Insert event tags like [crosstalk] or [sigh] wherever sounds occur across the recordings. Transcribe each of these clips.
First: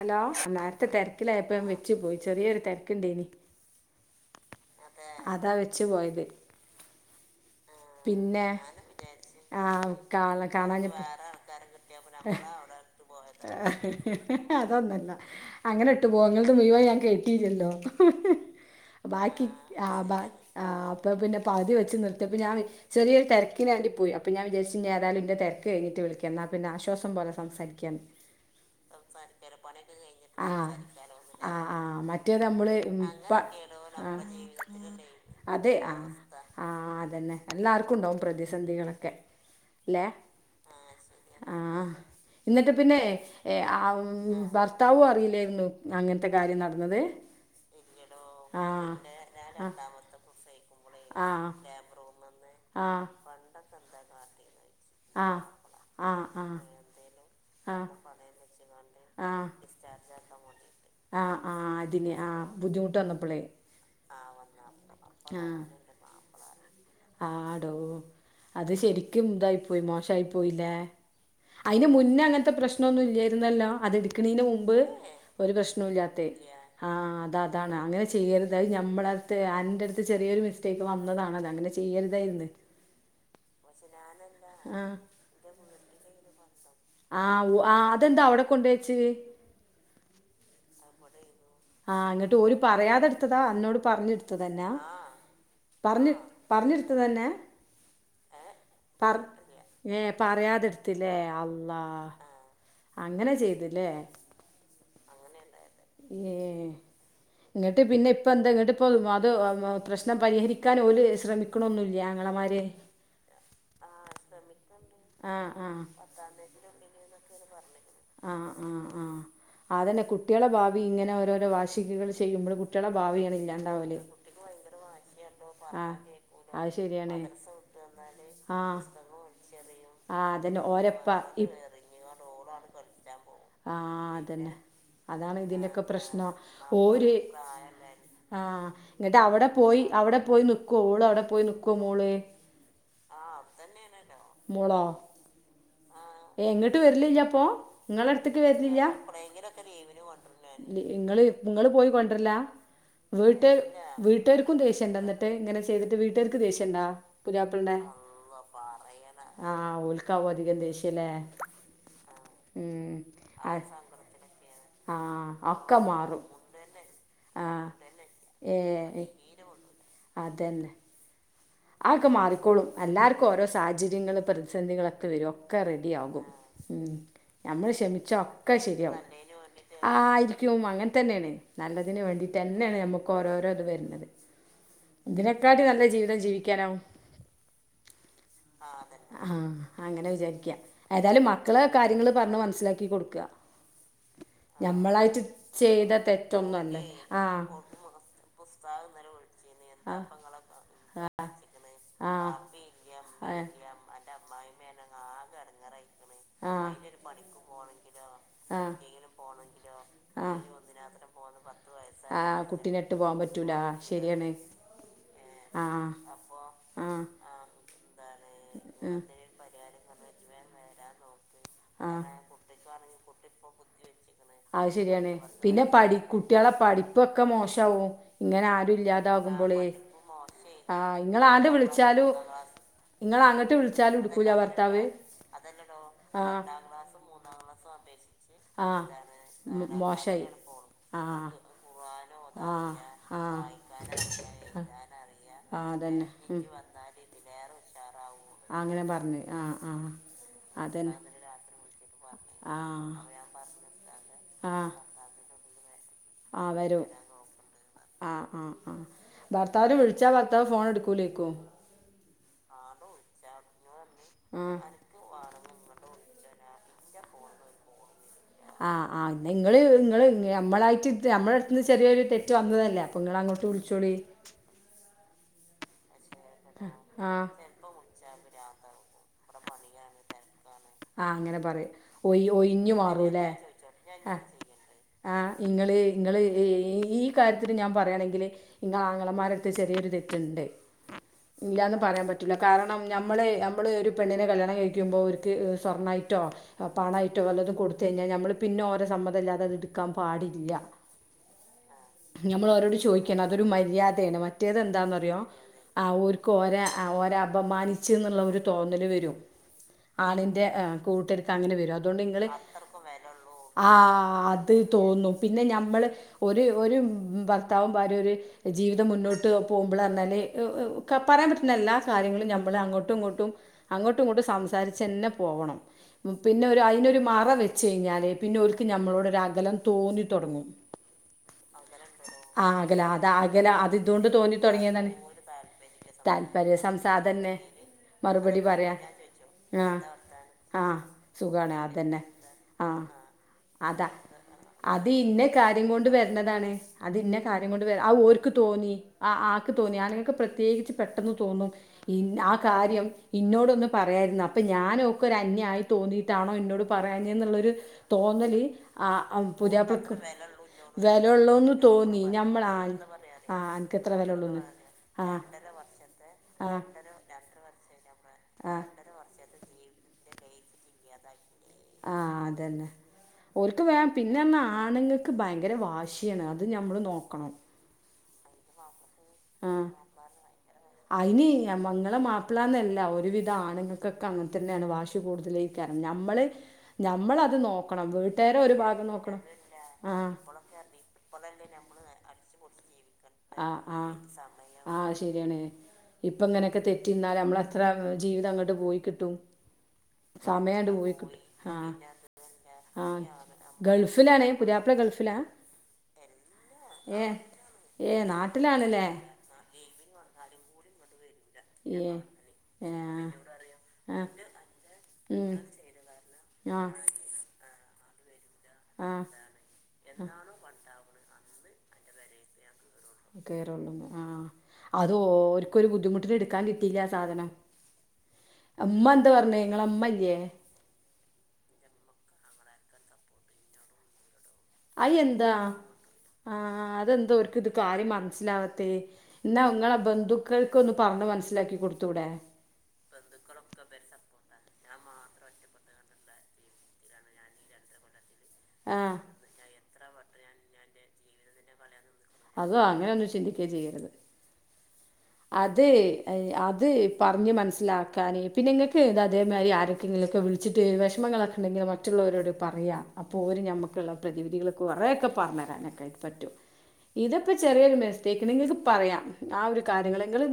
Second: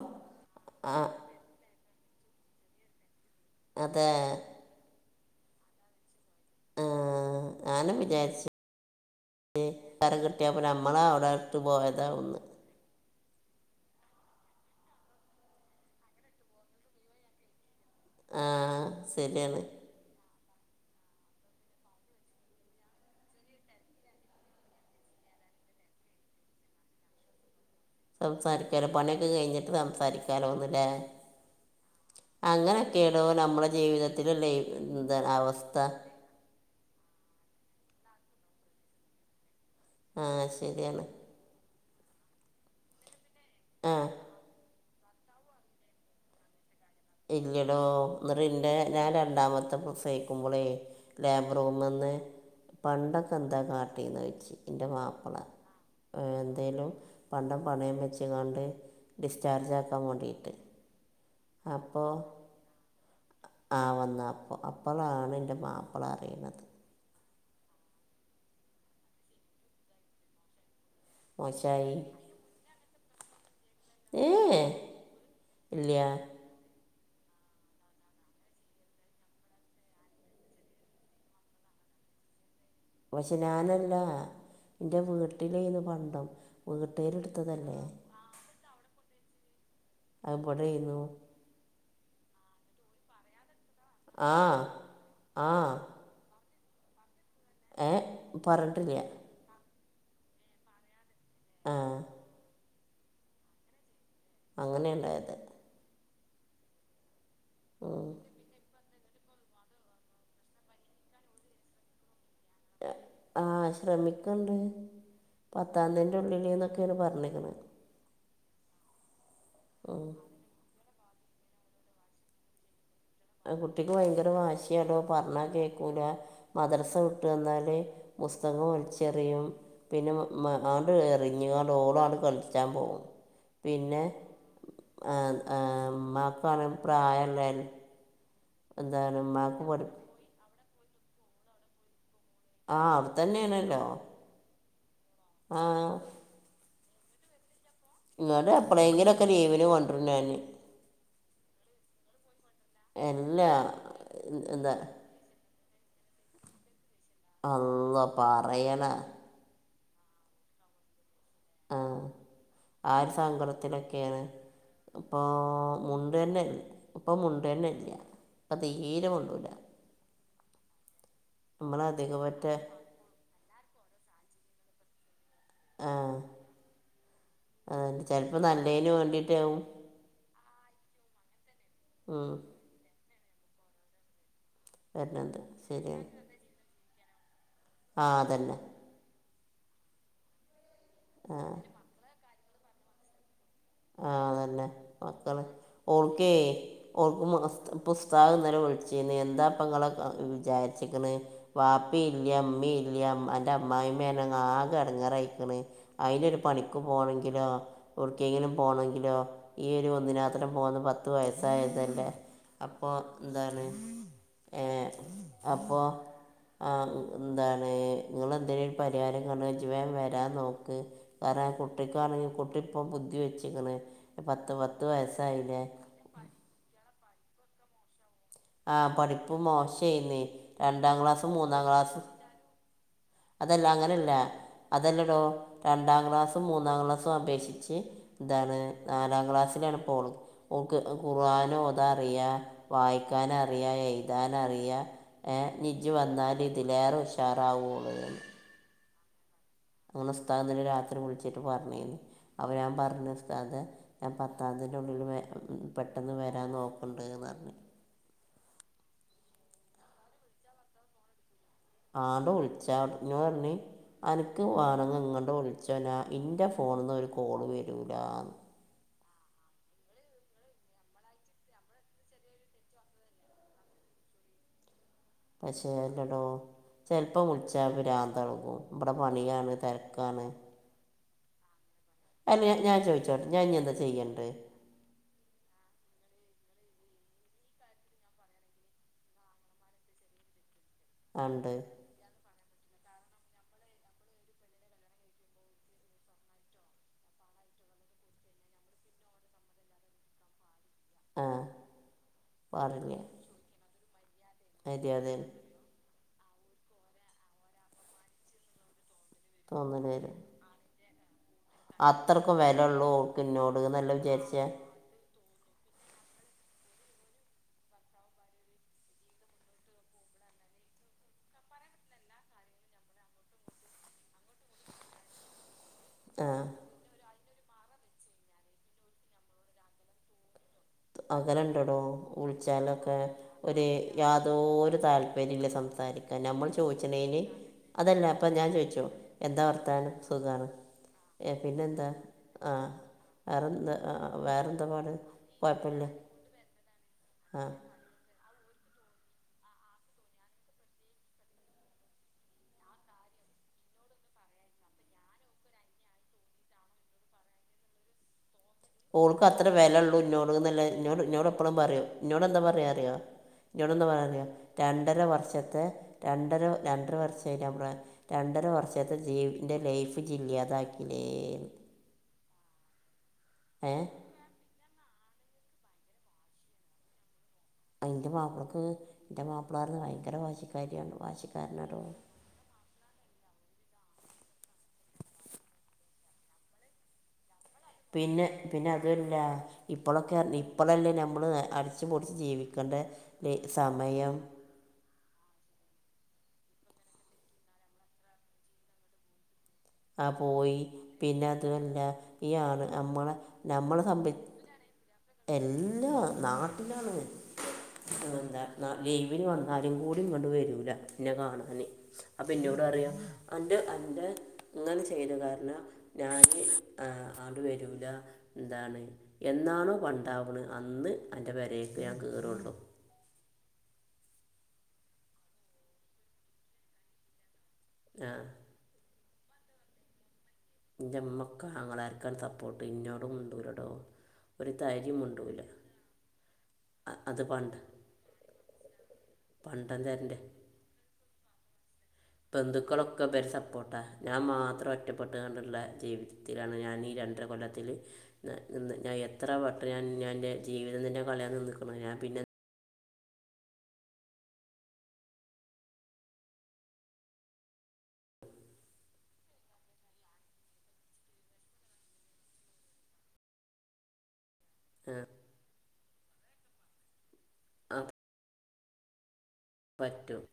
Hello, നേര്ത്തെ ആ തെര്ക്കിലായപ്പോ ഞാൻ വെച്ചു പോയി. ചെറിയൊരു തെര്ക്ക്ണ്ടേനി അതേ അതാ വെച്ച് പോയത് ആ, ഞാനും പിന്നെ വിചാര്ച്ച് ആ കര കാണ കിട്ടിയാപ്പ നമ്മള കാണാഞ്ഞപ്പോ അവിടെ ഇട്ട് പോയതാ ഒന്ന് അതൊന്നല്ല അങ്ങനെട്ട് പോവൊ ഇങ്ങൾത് മുഴ് വൻ ഞാൻ കേട്ടീല്ലല്ലോ ആ ബാക്കി, ശരിയാണ് ആ ബ ആ അപ്പ പിന്നെ പകുതി വെച്ച് നിർത്തിയപ്പം ഞാൻ ചെറിയൊരു തെരക്കിനേണ്ടി പോയി. അപ്പ ഞാൻ വിചാരിച്ചു, ന്യേതായാലും ന്റെ തെര്ക്ക് കഴിഞ്ഞിട്ട് വിളിക്കാം ന്നാ പിന്നെ ആശ്വാസം പോലെ സംസാരിക്യാന്ന് സംസാരിക്കാലോ, പണിയൊക്കെ കഴിഞ്ഞിട്ട് ആ സംസാരിക്കാലോന്ന്ലേ ആ ആ മറ്റേത് നമ്മള് അങ്ങനൊക്കേടോ ഇപ്പ നമ്മള ആ ജീവിതത്ത്ല്ള്ളേയ് എന്ത്‌ അവസ്ഥ ആഹ് അതന്നെ എല്ലാർക്കുംണ്ടാവും പ്രതിസന്ധികളൊക്കെ ആഹ് ശര്യാണ് ആഹ് ഇന്നട്ട് പിന്നേയ് ആ ഭർത്താവും അറീലേര്ന്നു അങ്ങൻത്തെ കാര്യം നട്ന്നത് ഇല്ല്യെടോ ന്നട്ട്ന്റെ ഞാൻ ആ രണ്ടാമത്തെ രണ്ടാമതായി പ്രസവിക്കുമ്പളേ ആ ലേബറൂ മ്ന്ന് ആ പണ്ടൊക്കെ എന്താ കാട്ടീന്നോയ്ച്ച്. ഇന്റെ ആ മാപ്പള ആ ആ എന്തേലും പണ്ടം ആ പണയം വെച്ച്ക്കാണ്ട് പഠിച്ചു കണ്ട് ആ ഡിസ്ചാജാക്കാൻ വേണ്ടിയിട്ട് ആ ആ അപ്പോ അതിന് ആ ബുദ്ധിമുട്ട് വന്നപ്പളേ ആഹ് വന്ന് അപ്പം അപ്പളാണ്ന്റെ ആ മാ പ്ല അറിണത് ആടോ അത് ശരിക്കും തായി പോയി മോശായി പോയിലേ അയ്ന് മോശമായി മുന്നേ അങ്ങൻത്തെ പ്രശ്നൊന്നും ഇല്ലേരുന്നല്ലോ ഏ അതിട്ക്ക്ണിൻ്റെ മുമ്പ് ഒരു ഇല്ല പ്രശ്നൂല്യാത്തെയ് ആഹ് അത അതാണ് അങ്ങനെ ചെയ്യരുത്. അത് ഞമ്മളട്ത്ത് അൻ്റട്ത്ത് ചെറിയൊരു മിസ്റ്റേക്ക് വന്നതാണ്. അത്ങ്ങനെ ചെ ചെയ്യരുതായിര്ന്ന് പക്ഷെ ഞാനല്ല ആ ഇൻ്റെ വീട്ടിലെയ്ന്നു പണ്ടം ആഹ് ഉ വീട്ടുകാരെടുത്തതല്ലേ ആഹ് അതെന്താ അവടെക്കൊണ്ടേച്ച് അഹ് ബടെയ്ന്നു ആഹ് ങ്ങട്ടോല് പറയാതെട്ത്തതാ അന്നോട് ആ പർഞ്ഞിട്ത്തതന്നാ ആഹ് ആ പർഞ്ഞ് പർഞ്ഞ്ട്ത്തതെന്നെ ഏഹ് പറട്ടില്യ ഏഹ് പറയാതെട്ത്ത്ലേ ആ അള്ളാ അങ്ങനെ ചെയ്ത് ലേ അങ്ങനേ ണ്ടായത് ഏഹ് ങ്ങട്ട് ഉം. പിന്നെ ഇപ്പ എന്താ ങ്ങട്ട് ഇപ്പം അത് പ്രശ്നം പരിഹരിക്കാൻ ഓല് ശ്രമിക്ക്ണൊന്നുല്ല്യേ ആങ്ങളമാര് ആഹ് ശ്രമിക്ക്ണ്ട് ആഹ് ആഹ് പത്താന്തി ന്റുള്ളില് ന്നൊക്കെയാണ് പറഞ്ഞിക്ക്ണെ ആഹ് ആഹ് ആഹ് അതന്നെ കുട്ട്യളെ ഭാവി ഇങ്ങനെ ഓരോരോ വാശിക്ക് ങ്ങന ചെയ്യുമ്പള് കു ട്ട്യളെ ഭാവിയാണ് ആഹ് കുട്ടിക്ക് ഇല്ലാണ്ടാവല് ഭയങ്കര വാശ്യാടോ പറഞ്ഞാ ആഹ് കേക്കൂല അത് മദ്റസ ശരിയാണ് വ്ട്ട് വന്നാല് പുസ്തകോം ആഹ് വലിച്ചെറിയും പിന്നെ ആഹ് മ അതന്നെ ആണ്ട് ഓരപ്പ ഇ എറിഞ്ഞ് കാ ട്ടോളാട്ട് കളിച്ചാൻ പോകും പിന്നെ ആഹ് അതന്നെ ആ, അതാണ് ആ, ഇതിൻ്റൊക്കെ പ്രശ്നം ഉമ്മാക്കാണ് ഓര് പ്രായമല്ല പ്രായല്ലെ ആഹ് എന്താണ് ന്ന്ട്ടവടെ ഉമ്മാക്ക് പോയി പഠി അവടെ പോയി നിക്കോ ഓളവടെ പോയി നിക്കോ മോള്? ആഹ് അവുട് തന്നെയാണല്ലോ മോളോ ആഹ് ഏഹ് ങ്ങട്ട് വരലില്ലപ്പൊ? ങ്ങട്ട് എപ്പളേങ്കിലൊക്കെ ലീവിന് കൊണ്ടരും ഞാന് ങ്ങള് ങ്ങള് പോയി കൊണ്ടർലാ അല്ല വീട്ട് വീട്ടാർക്കും എന്താ ദേഷ്യണ്ടോ ന്ന് ട്ട് ങ്ങനെ ചെയ്തിട്ട് വീട്ടാർക്ക് ദേഷ്യംണ്ടാ? അള്ളാ പറയണൊ ആഹ് ഓൽക്കാവും അധികം ദേഷ്യല്ലേ ആഹ് ആ ഒരു സങ്കടത്തിലൊക്കെയാണ് ആ അപ്പോ ആ ഒക്കെ മാറും മുണ്ടെന്നെല്ല ഇപ്പം ആ മുണ്ടെന്നെല്ല ഇപ്പ ഏ തീരെ മുണ്ടൂല അഒക്കെ നമ്മളധികം പറ്റ മാറിക്കോളും എല്ലാർക്കും ഓരോ സാഹചര്യങ്ങളും പ്രതിസന്ധികളൊക്കെ വരും ക്ക ആ റെഡി ആകും ഉം നമ്മള് അതുതന്നെ ക്ഷമിച്ച ചിലപ്പോൾ ഒക്കെ നല്ലതിന് ശരിയാവും വേണ്ടിയിട്ടാവും ആയിരിയ്ക്കും അങ്ങനെ തന്നെയാണ് നല്ലതിന് ഉം, വേണ്ടിട്ടെ ന്നെയാണ് ഞമ്മക്കോരോരോ ത് വര്ണത് വരുന്നത് ഇതിനെക്കാട്ടി നല്ല ജീവിതം ജീവിയ്ക്കാനാവും ആഹ് അതന്നെ ആഹ് അതെന്നെ ആഹ് അങ്ങനെ വിചാരിയ്ക്കാ ഏതാലും ആ മക്കളെ കാര്യങ്ങള് പറഞ്ഞ് മനസ്സിലാക്കി കൊട്ക്ക ആഹ് അതന്നെ മക്കള് ചെയ്ത ഓൾക്കേ തെറ്റൊന്നുമല്ലേ ആ ഓൾക്ക് മാസ്ത് പ്പുസ്താദ് ന്നലെ വിളിച്ചിനി എന്താപ്പങ്ങളൊക്ക വിചാരിച്ച് ആ ക്കണെ ആ വാപ്പീല്ല മ്മീല്ല ആ അന്റെ അമ്മായിമ്മാണെങ്ങാകെ എടങ്ങാറയിക്ക്ണ് അയ്നൊര് ആ പണിക്ക് പോണെങ്കിലൊ എവുട്ക്കെങ്കിലും ആ പോണെങ്കിലോ ഈ ഒരു ആഹ് ഒന്നിനാത്രം പോന്ന പത്ത് വയസായതല്ലേ ആഹ് അപ്പൊ കുട്ടിനെട്ട് പോകാൻ പറ്റൂല ന്താണ് ശരിയാണ് ഏഹ് അപ്പൊ ആഹ് ആഹ് ന്താണ് ങ്ങളെന്തേലും ഒരു ആഹ് പരിഹാരം ഞാം പർഞ്ഞ് ജ് വേം വരാൻ നോക്ക് കാരണം ആഹ് കുട്ടിക്കാണെങ്കി കുട്ടി പ്പൊ ബുദ്ധി വെച്ചിക്ക്ന്ന് അത് ശരിയാണ് പിന്നെ പഠി കുട്ടികളെ പഠിപ്പൊക്കെ മോശാവും ങ്ങനെ ആ ആരും പഠിപ്പ് ഇല്ലാതാകുമ്പൊളേ മോശമായിന്ന് രണ്ടാം ആഹ് ക്ലാസ് ങ്ങളാണ്ട് മൂന്നാം ക്ലാസ് വിളിച്ചാലും ഇങ്ങള് അങ്ങട്ട് അതല്ല വിളിച്ചാലും അങ്ങനെയല്ല എടുക്കൂല ഭർത്താവ് അതല്ലെടോ രണ്ടാം ക്ലാസ്സും രണ്ടാം മൂന്നാം ക്ലാസ്സും അപേക്ഷിച്ച് ന്താണ് എന്താണ് നാലാം ക്ലാസ്സിലാണ്പ്പോള് ക്ലാസ്സിലാണ് ഇപ്പോ ഓക്ക് അവർക്ക് ഖുറാനോതാറിയ ഇതാവില്ല വായി ആഹ് ക്കാനറിയ എഴുതാനറിയ ഏഹ് ഇനി ഞ്ജ് അതന്നെ വന്നാല് ഇതിലേറെ ഉഷാറാവോള് ആഹ് അങ്ങനെ പറഞ്ഞ് ആ ആഹ് അന്നുസ്താദിനെ രാത്രി വിളിച്ചിട്ട് പറഞ്ഞീന് അപ്പ ആ ഞാം പറഞ്ഞു ഉസ്താദേ ഞാൻ ആ പത്താന്തിൻ്റെ ഉള്ളില് വെ പെട്ടെന്ന് വരാൻ നോക്ക്ണ്ട്ന്നർഞ്ഞു ആഹ് ആ ആ ഭർത്താവിനെ വിളിച്ചാ ഭർത്താവ് ഫോണെടുക്കൂലേക്കു. ആണ്ട് വിളിച്ചാ ന്നോടർഞ്ഞ് ആ അൻക്ക് വാണങ്ങി ങ്ങട്ട് വിൾ ച്ചൊ ന ഇൻ്റെ ഫോണ്ന്ന് ഒരു കോള് വരൂലാന്ന് ആഹ് ആഹ് നിങ്ങെള് ഇങ്ങെള് ഞമ്മളായ്ട്ട് ത് ഞമ്മെളെട്ത്ത്ന്ന് ചെറിയൊരു തെറ്റ് വന്ന്തല്ലേ പ്പ ങ്ങളങ്ങോട്ട് വിൾച്ചോളീ പക്ഷെ എന്നടോ ആ ചെൽപ്പം വ്ൾച്ച് ച്ചാ ഭ്രാന്തളെകും ബെടെ പണിയാണ് തെര്ക്കാണ് ആഹ് അങ്ങെനെ പറയും ഒയി ഞാൻ ഒയിഞ്ഞ് ഞാൻ ചോദിച്ചോട്ടെ മാറൂലേ ഞാൻ ഇനി എന്താ ആഹ് ചെയ്യണ്ടേ ആഹ് ഇങ്ങെള് ഇങ്ങെള് ഈ കാര്യത്തില് ഞാൻ പറയാണെങ്കില് ഇങ്ങെളെ ആങ്ങളമാരെട്ത്ത് ചെറിയൊരു തെറ്റ്ണ്ട് ഉണ്ട് ഇല്ലാന്ന് പറയാം പറ്റൂല കാരണം ഞമ്മള് ഞമ്മള് ഒരു പെണ്ണിനെ കല്യാണം കഴിയ്ക്കുമ്പോ ഓര്ക്ക് സ്വർണ്ണായ്ട്ടോ പണായ്ട്ടോ വല്ലതും കൊട്ത്തയ്ഞ്ഞാ ഞമ്മള് പിന്നെ ഓരെ സമ്മതല്ലാതെ അത് ഇട്ക്കാം പാടില്ല ആ ഞമ്മളോരോട് പാടില്ല ചോയ്ക്കെണം അതൊരു മര്യാദേണ് മറ്റേത് മര്യാദ എന്താന്നറിയോ ആഹ് ഓര്ക്ക് ഓരെ ആഹ് ഓരെ അപമാനിച്ച് ന്ന്ള്ള ഒരു തോന്നല് വെരും തോന്നല് വെരും ന്റെ കൂട്ടര്ക്കങ്ങെനെ വെരും അതോണ്ട് ഇങ്ങെള് വില അത്രെക്കും ഉള്ളൂ ഓൾക്ക് വെലൊള്ളൂ എന്നോട് എന്നല്ല ആഹ് വിചാരിച്ചേ അത് തോന്നും പിന്നെ ഞമ്മള് ഒര് ഒരു ഭർത്താവും ഭാരിം ഒര് ജീവിതം മുന്നോട്ട് പോവുമ്പളർഞ്ഞാല് ക പറയാം പറ്റ്ണ എല്ലാ കാര്യങ്ങളും ഞമ്മെള് അങ്ങോട്ടും ഇങ്ങോട്ടും അങ്ങോട്ടും ഇങ്ങോട്ടും സംസാരിച്ചെന്നെ പോവെണം പിന്നെ ഒരു അയ്നൊരു മറ വെ ച്ചെയ്ഞ്ഞാല് പിന്നെ ഓൽക്ക് ഞമ്മളോടൊരകലം തോന്നി തൊടങ്ങും അകലണ്ടെടോ അകല വുൾച്ചാലൊക്കെ അത് അകല ഒര് അത് ഇതുകൊണ്ട് തോന്നി യാതൊരു തുടങ്ങിയതാണ് താൽപ്പര്യുല്ല സംസാരി ക്കാൻ ഞമ്മള് താല്പര്യ സംസാരം ചോയ്ച്ച്ണേന് തന്നെ അതല്ലാ പ്പം മറുപടി ഞാൻ പറയാൻ ചോയ്ച്ചും എന്താ ആ വർത്താനം സുഖാണ് ആഹ് ഏഹ് സുഖാണ് പിന്നെന്താ അതന്നെ ആഹ് വേറെന്താ അതാ അഹ് അഹ് വേറെന്താ അത് പാട് ഇന്ന കാര്യം കുഴപ്പമില്ല കൊണ്ട് വെര്ണതാണ് അത് ഇന്ന ആ കാര്യം കൊണ്ട് വെരാ അത് ഓര്ക്ക് തോന്നി അഹ് ആക്ക് തോന്നി ആണ്ങ്ങക്ക് പ്രത്യേകിച്ച് പെട്ടെന്ന് തോന്നും ഇൻ ആ കാര്യം ഇന്നോടൊന്ന് പറയാര്ന്ന് അപ്പം ഞാനാേ ക്കൊരന്യായി തോന്നീട്ടാണോ ഇന്നോട് പറയാഞ്ഞെന്ന്ള്ളൊര് തോന്നല് ആ ഓൾക്കത്ര പുതിയാപ്ലക്ക് വെലാെള്ളൂ ഇന്നോട്ന്ന്ല്ലെ ഇന്നോട് ഇന്നോട് വിലയുള്ളൂന്ന് എപ്പളും പറയും തോന്നി ഇന്നോട് എന്താ ഞമ്മളാ പറയാ അറിയോ ആ അനക്ക് ഇന്നോടെന്താ എത്ര പറയാറ്യോ വിലയുള്ളൂന്ന് രണ്ടര ആ വർഷത്തെ രണ്ടര ആ രണ്ടര വർഷ് [unintelligible] രണ്ടര ആ വർഷത്തെ ജീവി ഇൻ്റെ ലൈഫ് ജില്ല്യാതാക്കീലേന്ന് ആഹ് അതന്നെ ഓൽക്ക് ഏ വേം പി പിന്നെർഞ്ഞാ ആണ്ങ്ങക്ക് ഭയങ്കര വാശ്യാണ് അതും ഞമ്മള് നോക്കണം അത് ഇൻ്റെ മാപ്പ്ളക്ക് ന്റെ ആഹ് മാപ്പ്ളാർഞ്ഞ ഭയങ്കര വാശിക്കാര്യാണ് വാശിക്കാര്നൊരു പ്പ്ളാന്നല്ല ഒരുവിധം ആണ്ങ്ങക്കെക്കെ അങ്ങൻ തന്നേണ് വാശി കൂട്തെലെയ്ക്കാരം ഞമ്മെള് ഞമ്മളത് നോ പിന്നെ പിന്നെ അതും അല്ലാ ആഹ് ഇപ്പളൊക്കെ നി ഇപ്പളല്ലേ ഞമ്മള് അടിച്ച്പൊൾച്ച് ജീവിക്കെണ്ടെ ആഹ് ആഹ് സം ആഹ് അത് ശരിയാണേ ഇപ്പം ഇങ്ങനെയെക്കെ തെറ്റിന്നാല് അമ്മളെത്രാ ജീവിതങ്ങട്ട് പോയി കിട്ടും ആ പോയി സമയാണ്ട് പോയ്ക്ക്ട്ടും പിന്നെ ആഹ് അതുമല്ല ഈ ആണ് ആഹ് നമ്മളെ ഗൾഫ്‌ലാണെ പുത്യാപ്പള ഗൾഫ് എല്ലാ നാട്ടിലാണ് ഏഹ് ഏഹ് എന്താ ന നാട്ടിലാണല്ലേ ലീവിന് വ ന്നാലും കൂടിങ്ങെട്ട് വെരൂല ന്നെ കാണാ ന് ഇയ്യേ അപ്പം ഇന്നോടറിയും ഏഹ് അന്റെ അന്റെ ആഹ് ഇങ്ങെൾത് ചെയ്തെ ഉം കാര്ണം ഞാന് ആഹ് ആണ്ട് വെരൂലാ ന്താണ് ആഹ് എന്നാണോ പണ്ടാ വ്‌ണ് അന്ന് അൻ്റെ പെരേക്ക് ഞാൻ കേറൊള്ളു കേറെള്ളൂന്ന് ആഹ് അത് ഓര്ക്കൊരു ബുദ്ധിമുട്ടില് ഇട്ക്കാൻ കിട്ടീല്ല്യാ ആ സാധനം ആഹ് അപ്പ ഇമ്മെന്ത് പർഞ് ഇങ്ങളെമ്മല്ല്യ? എന്റെമ്മക്കെ ആങ്ങളാർക്കാണ് സപ്പോർട്ട് ഇന്നോട് മുണ്ടൂലടോ ഒരു തരി അയെന്താ? മുണ്ടൂല ആഹ് അ- അതെന്താ അത് ഓര്ക്ക്ത് പണ്ട് കാര്യം മനസ്സിലാവാത്തേ? ഇന്നാ നിങ്ങളെ പണ്ടം തരൻ്റെ ബന്ധുക്കൾ ക്കൊന്ന് പറഞ്ഞ് മനസിലാക്കി കൊടുത്തൂടെ? ബന്ധുക്കളൊക്കെ ഇവരെ സപ്പോർട്ടാ ഞാ മാത്രം ഒറ്റപ്പെട്ടു കാണ്ടുള്ള ജീവിതത്തിലാണ് ഞാനീ രണ്ടര കൊല്ലത്തില് ഞാ ആഹ് എത്ര വട്ടം ഞാ ഇന്റെ ജീവിതം തന്നെ കളയാൻ നിന്ന്ക്ക്ണ് ഞാ പിന്നെ അള്ളാ അങ്ങനെയൊന്നും ചിന്തിക്കെ ചെയ്യര്ത് അത് എ അത് പറഞ്ഞ് മനസ്സിലാക്കാന് പിന്നെങ്ങക്ക് അതേമാതിരി ആരേക്കേങ്കിലൊക്കെ വിളി ച്ചിട്ട് വെഷമങ്ങളൊക്കെണ്ടെങ്കിൽ മറ്റുള്ളവരോട് പറയാ അപ്പോര് നമ്മക്ക്ള്ള പ്രതിവിധികളക്കെ കുറേക്കെ പറഞരാനെക്കെയായിട്ട് പറ്റും ഇത് ഇപ്പൊ ചെറിയൊരു ആ മിസ്റ്റേക്ക്ണ്ട് ഇങ്ങക്ക് പറയാം ആ ഒരു കാര്യങ്ങള് പറ്റും ഇങ്ങള്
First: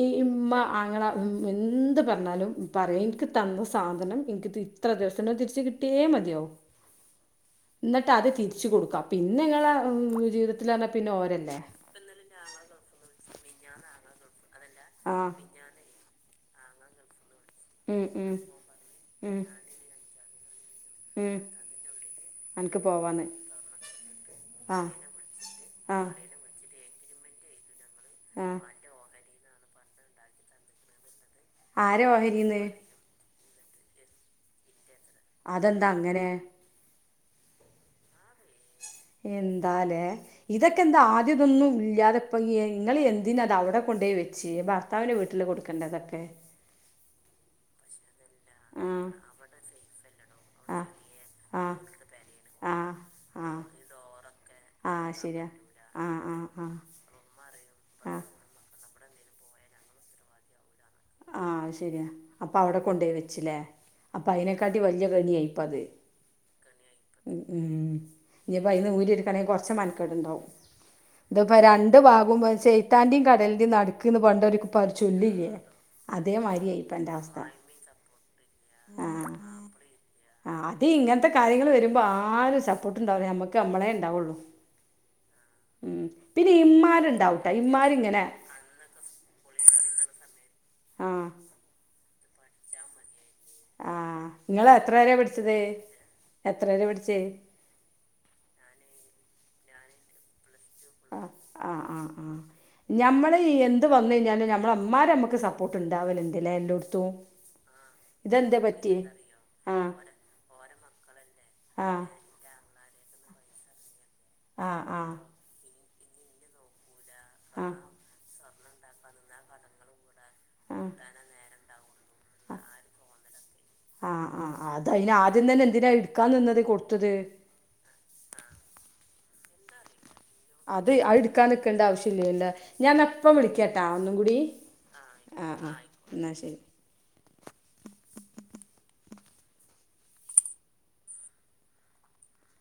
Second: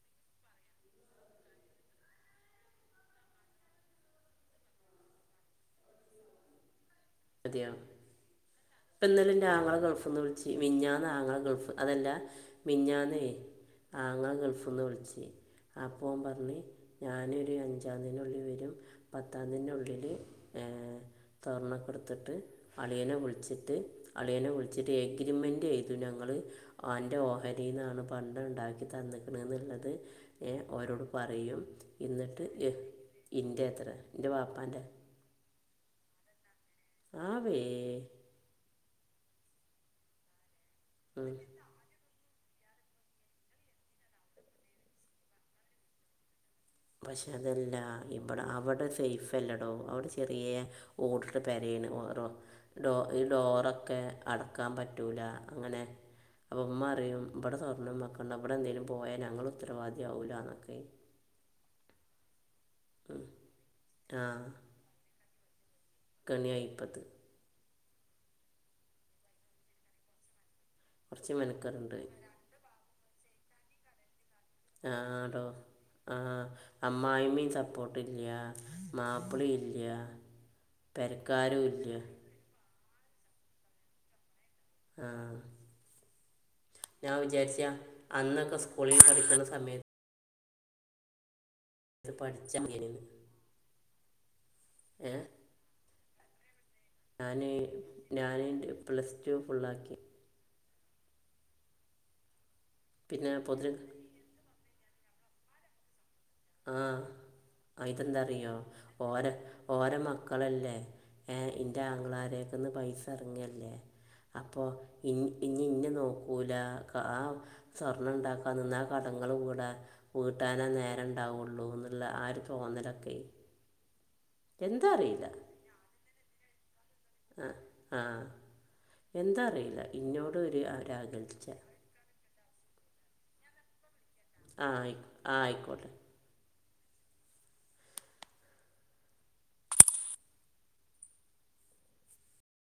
ഈ ഇമ്മ ആങ്ങള എന്ത് പറഞ്ഞാലും പറയാ ഇനിക്ക് തന്ന സാധനം ഇനിക്ക് തിരി ഇത്ര ദിവസത്തിന് അഹ് തിരിച്ച് കിട്ടിയേ മതിയാവു അതെയോ കൊടുക്കാം പിന്നെ ഇപ്പെന്നലെന്റെ നിങ്ങളെ ആങ്ങള ഗൾഫ്ന്ന് വിളിച്ച് ജീവിതത്തിൽ പറഞ്ഞാൽ പിന്നെ മിഞ്ഞാന്നാങ്ങള ഓരല്ലേ ഗൾഫ്- അതല്ല മിഞാന്നേ ആങ്ങള ഗൾഫ് ന്ന് ആ വിളിച്ച് അപ്പോൻ പറഞ്ഞ് ഞാനൊരു ഉം ഉം അഞ്ചാംതി്ന്റുള്ളിൽ വരും ഉം പത്താംതിന്റുള്ളില് ഉം സ്വർണക്കട് ത്ത്ട്ട് അനക്ക് അളിയനെ പോവാന്ന് വിളിച്ചിട്ട് അളിയനെ ആ വിളിച്ചിട്ട് എഗ്രിമെൻറ് എഴ്തും ആ ഞങ്ങള് അൻ്റെ ഓഹരീന്നാണ് ആ പണ്ടണ്ടാക്കി തന്ന്ക്കണേന്നുള്ളത് ഓരോട് പറയും ആരാ ഇന്ന്ട്ട് ഓഹരിന്ന് ഇന്റെത്ര ഇന്റെ വാപ്പാന്റെ അതെന്താ അങ്ങനെ? ആവേ എന്താലെ ഇതൊക്കെന്താ ആദ്യതൊന്നും ഇല്ലാതെ ഇ പ്പൊയേ ഇങ്ങളെ എന്തിനത് അവിടെ കൊണ്ടോയി വെച്ച് ഭർത്താവിന്റെ വീട്ടില് കൊടുക്കേണ്ടതൊക്കെ? പക്ഷേ അതല്ല ഇവിടെ അവടെ ആ സേഫല്ലടോ അവിടെ ചെറിയ ആ ഓടിട്ട് ആ പെരേണ് ഓരോ ആ ഡോ ഈ ആ ഡോറൊക്കെ അടക്കാൻ ആ പറ്റൂല ശരിയാ അങ്ങനെ ആ ആ ആ അപ്പമ്മറിം ഇബടെ സ്വർണ്ണം ആ വെക്കണ്ട ഇബടെന്തേങ്കിലും പോയാ ഞങ്ങള് ഉത്തരവാദിയാവൂല്ലന്നൊക്കെ ആ അഹ്ശരിയാ അപ്പവിടെ കൊണ്ടോയി വെച്ചില്ലേ? അപ്പയിനെക്കാട്ടി വല്ല്യ കെണിയായിപ്പത് കെണിയായിപ്പത് ഉംഉ ഇഞ്പ്പയിന്ന് ഊരിയെട്ക്കണെങ്കി കൊറച്ച് മെൻക്കട്ണ്ടാവും കുറച്ച് ഇത്പ്പ രണ്ട് മെനക്കറുണ്ട് ഭാഗവും ചെയ്ത്താന്റിം കടലിന്റിം നട്ക്ക്ന്ന് പണ്ടൊരു പറഞ്ചൊല്ലില്ലേ? ആഹ് അമ്മായിമ്മിം സ പ്പോട്ടില്ല ആ മാപ്പിളില്ല്യ ആ അത് ഇങ്ങനത്തെ കാര്യങ്ങൾ പെരക്കാരുല്ല്യ വരുമ്പോ ആരും സപ്പോട്ട്ണ്ടാവൂല നമ്മക്ക് നമ്മളേണ്ടാവൊള്ളു ആ ഉം പിന്നെയിമ്മാര്ണ്ടാവുട്ടെ ഇമ്മാരിങ്ങനെ സ്ക്കൂളി പഠിക്കുന്ന സമയത്ത് ആഹ് കരുതും പഠിച്ചാ മതിയേനിന്ന് ആഹ് ഇങ്ങളെത്ര വരേ പഠിച്ചത്? എത്ര വരെ പഠിച്ചെ? ഞാൻ ഞാന് ന്റെ പ്ലസ് ടു ഫുള്ളാക്കി ആഹ് ആഹ് ആഹ് ആ പിന്നെ ഞമ്മള് പൊതു എന്ത് വന്നഴിഞ്ഞാലും ഞമ്മളെമ്മാര് അമ്മക്ക് സപ്പോ പോട്ടുണ്ടാവലുണ്ടല്ലേ എന്തോട്ത്തോ അയിതെന്താ അറിയോ ഓര ആഹ് ഓര മക്കളല്ലേ എൻ്റെ ആഹ് ആങ്ങളമാരെയൊക്കെന്ന് പൈസ റങ്ങല്ലേ അപ്പോ ആഹ് ആഹ് ഇനി ഇന്നെ നോക്കൂല ആഹ് സ്വർണ്ണം ഉണ്ടാക്ക നിന്ന ആ കടങ്ങൾ വീട്ടാനാ നേര ഉണ്ടാവുള്ളൂ എന്നുള്ള ആര് തോന്നലൊക്കെ ആയി ആഹ് ആഹ് അത് അതിന് ആദ്യം തന്നെ എന്തിനാ എടുക്കാൻ നിന്നത് കൊടുത്തത് ആഹ് ആഹ് എന്താ അറീല്ല അത് ആ എടുക്കാൻ നിക്കേണ്ട ആവശ്യം ഇല്ലല്ലോ ഞാൻ ന്നാ ഇപ്പ വിളിക്കാട്ടാ ഒന്നും കൂടി ആഹ് ആയിക്ക ആഹ് ആയിക്കോട്ടെ എന്ന ശരി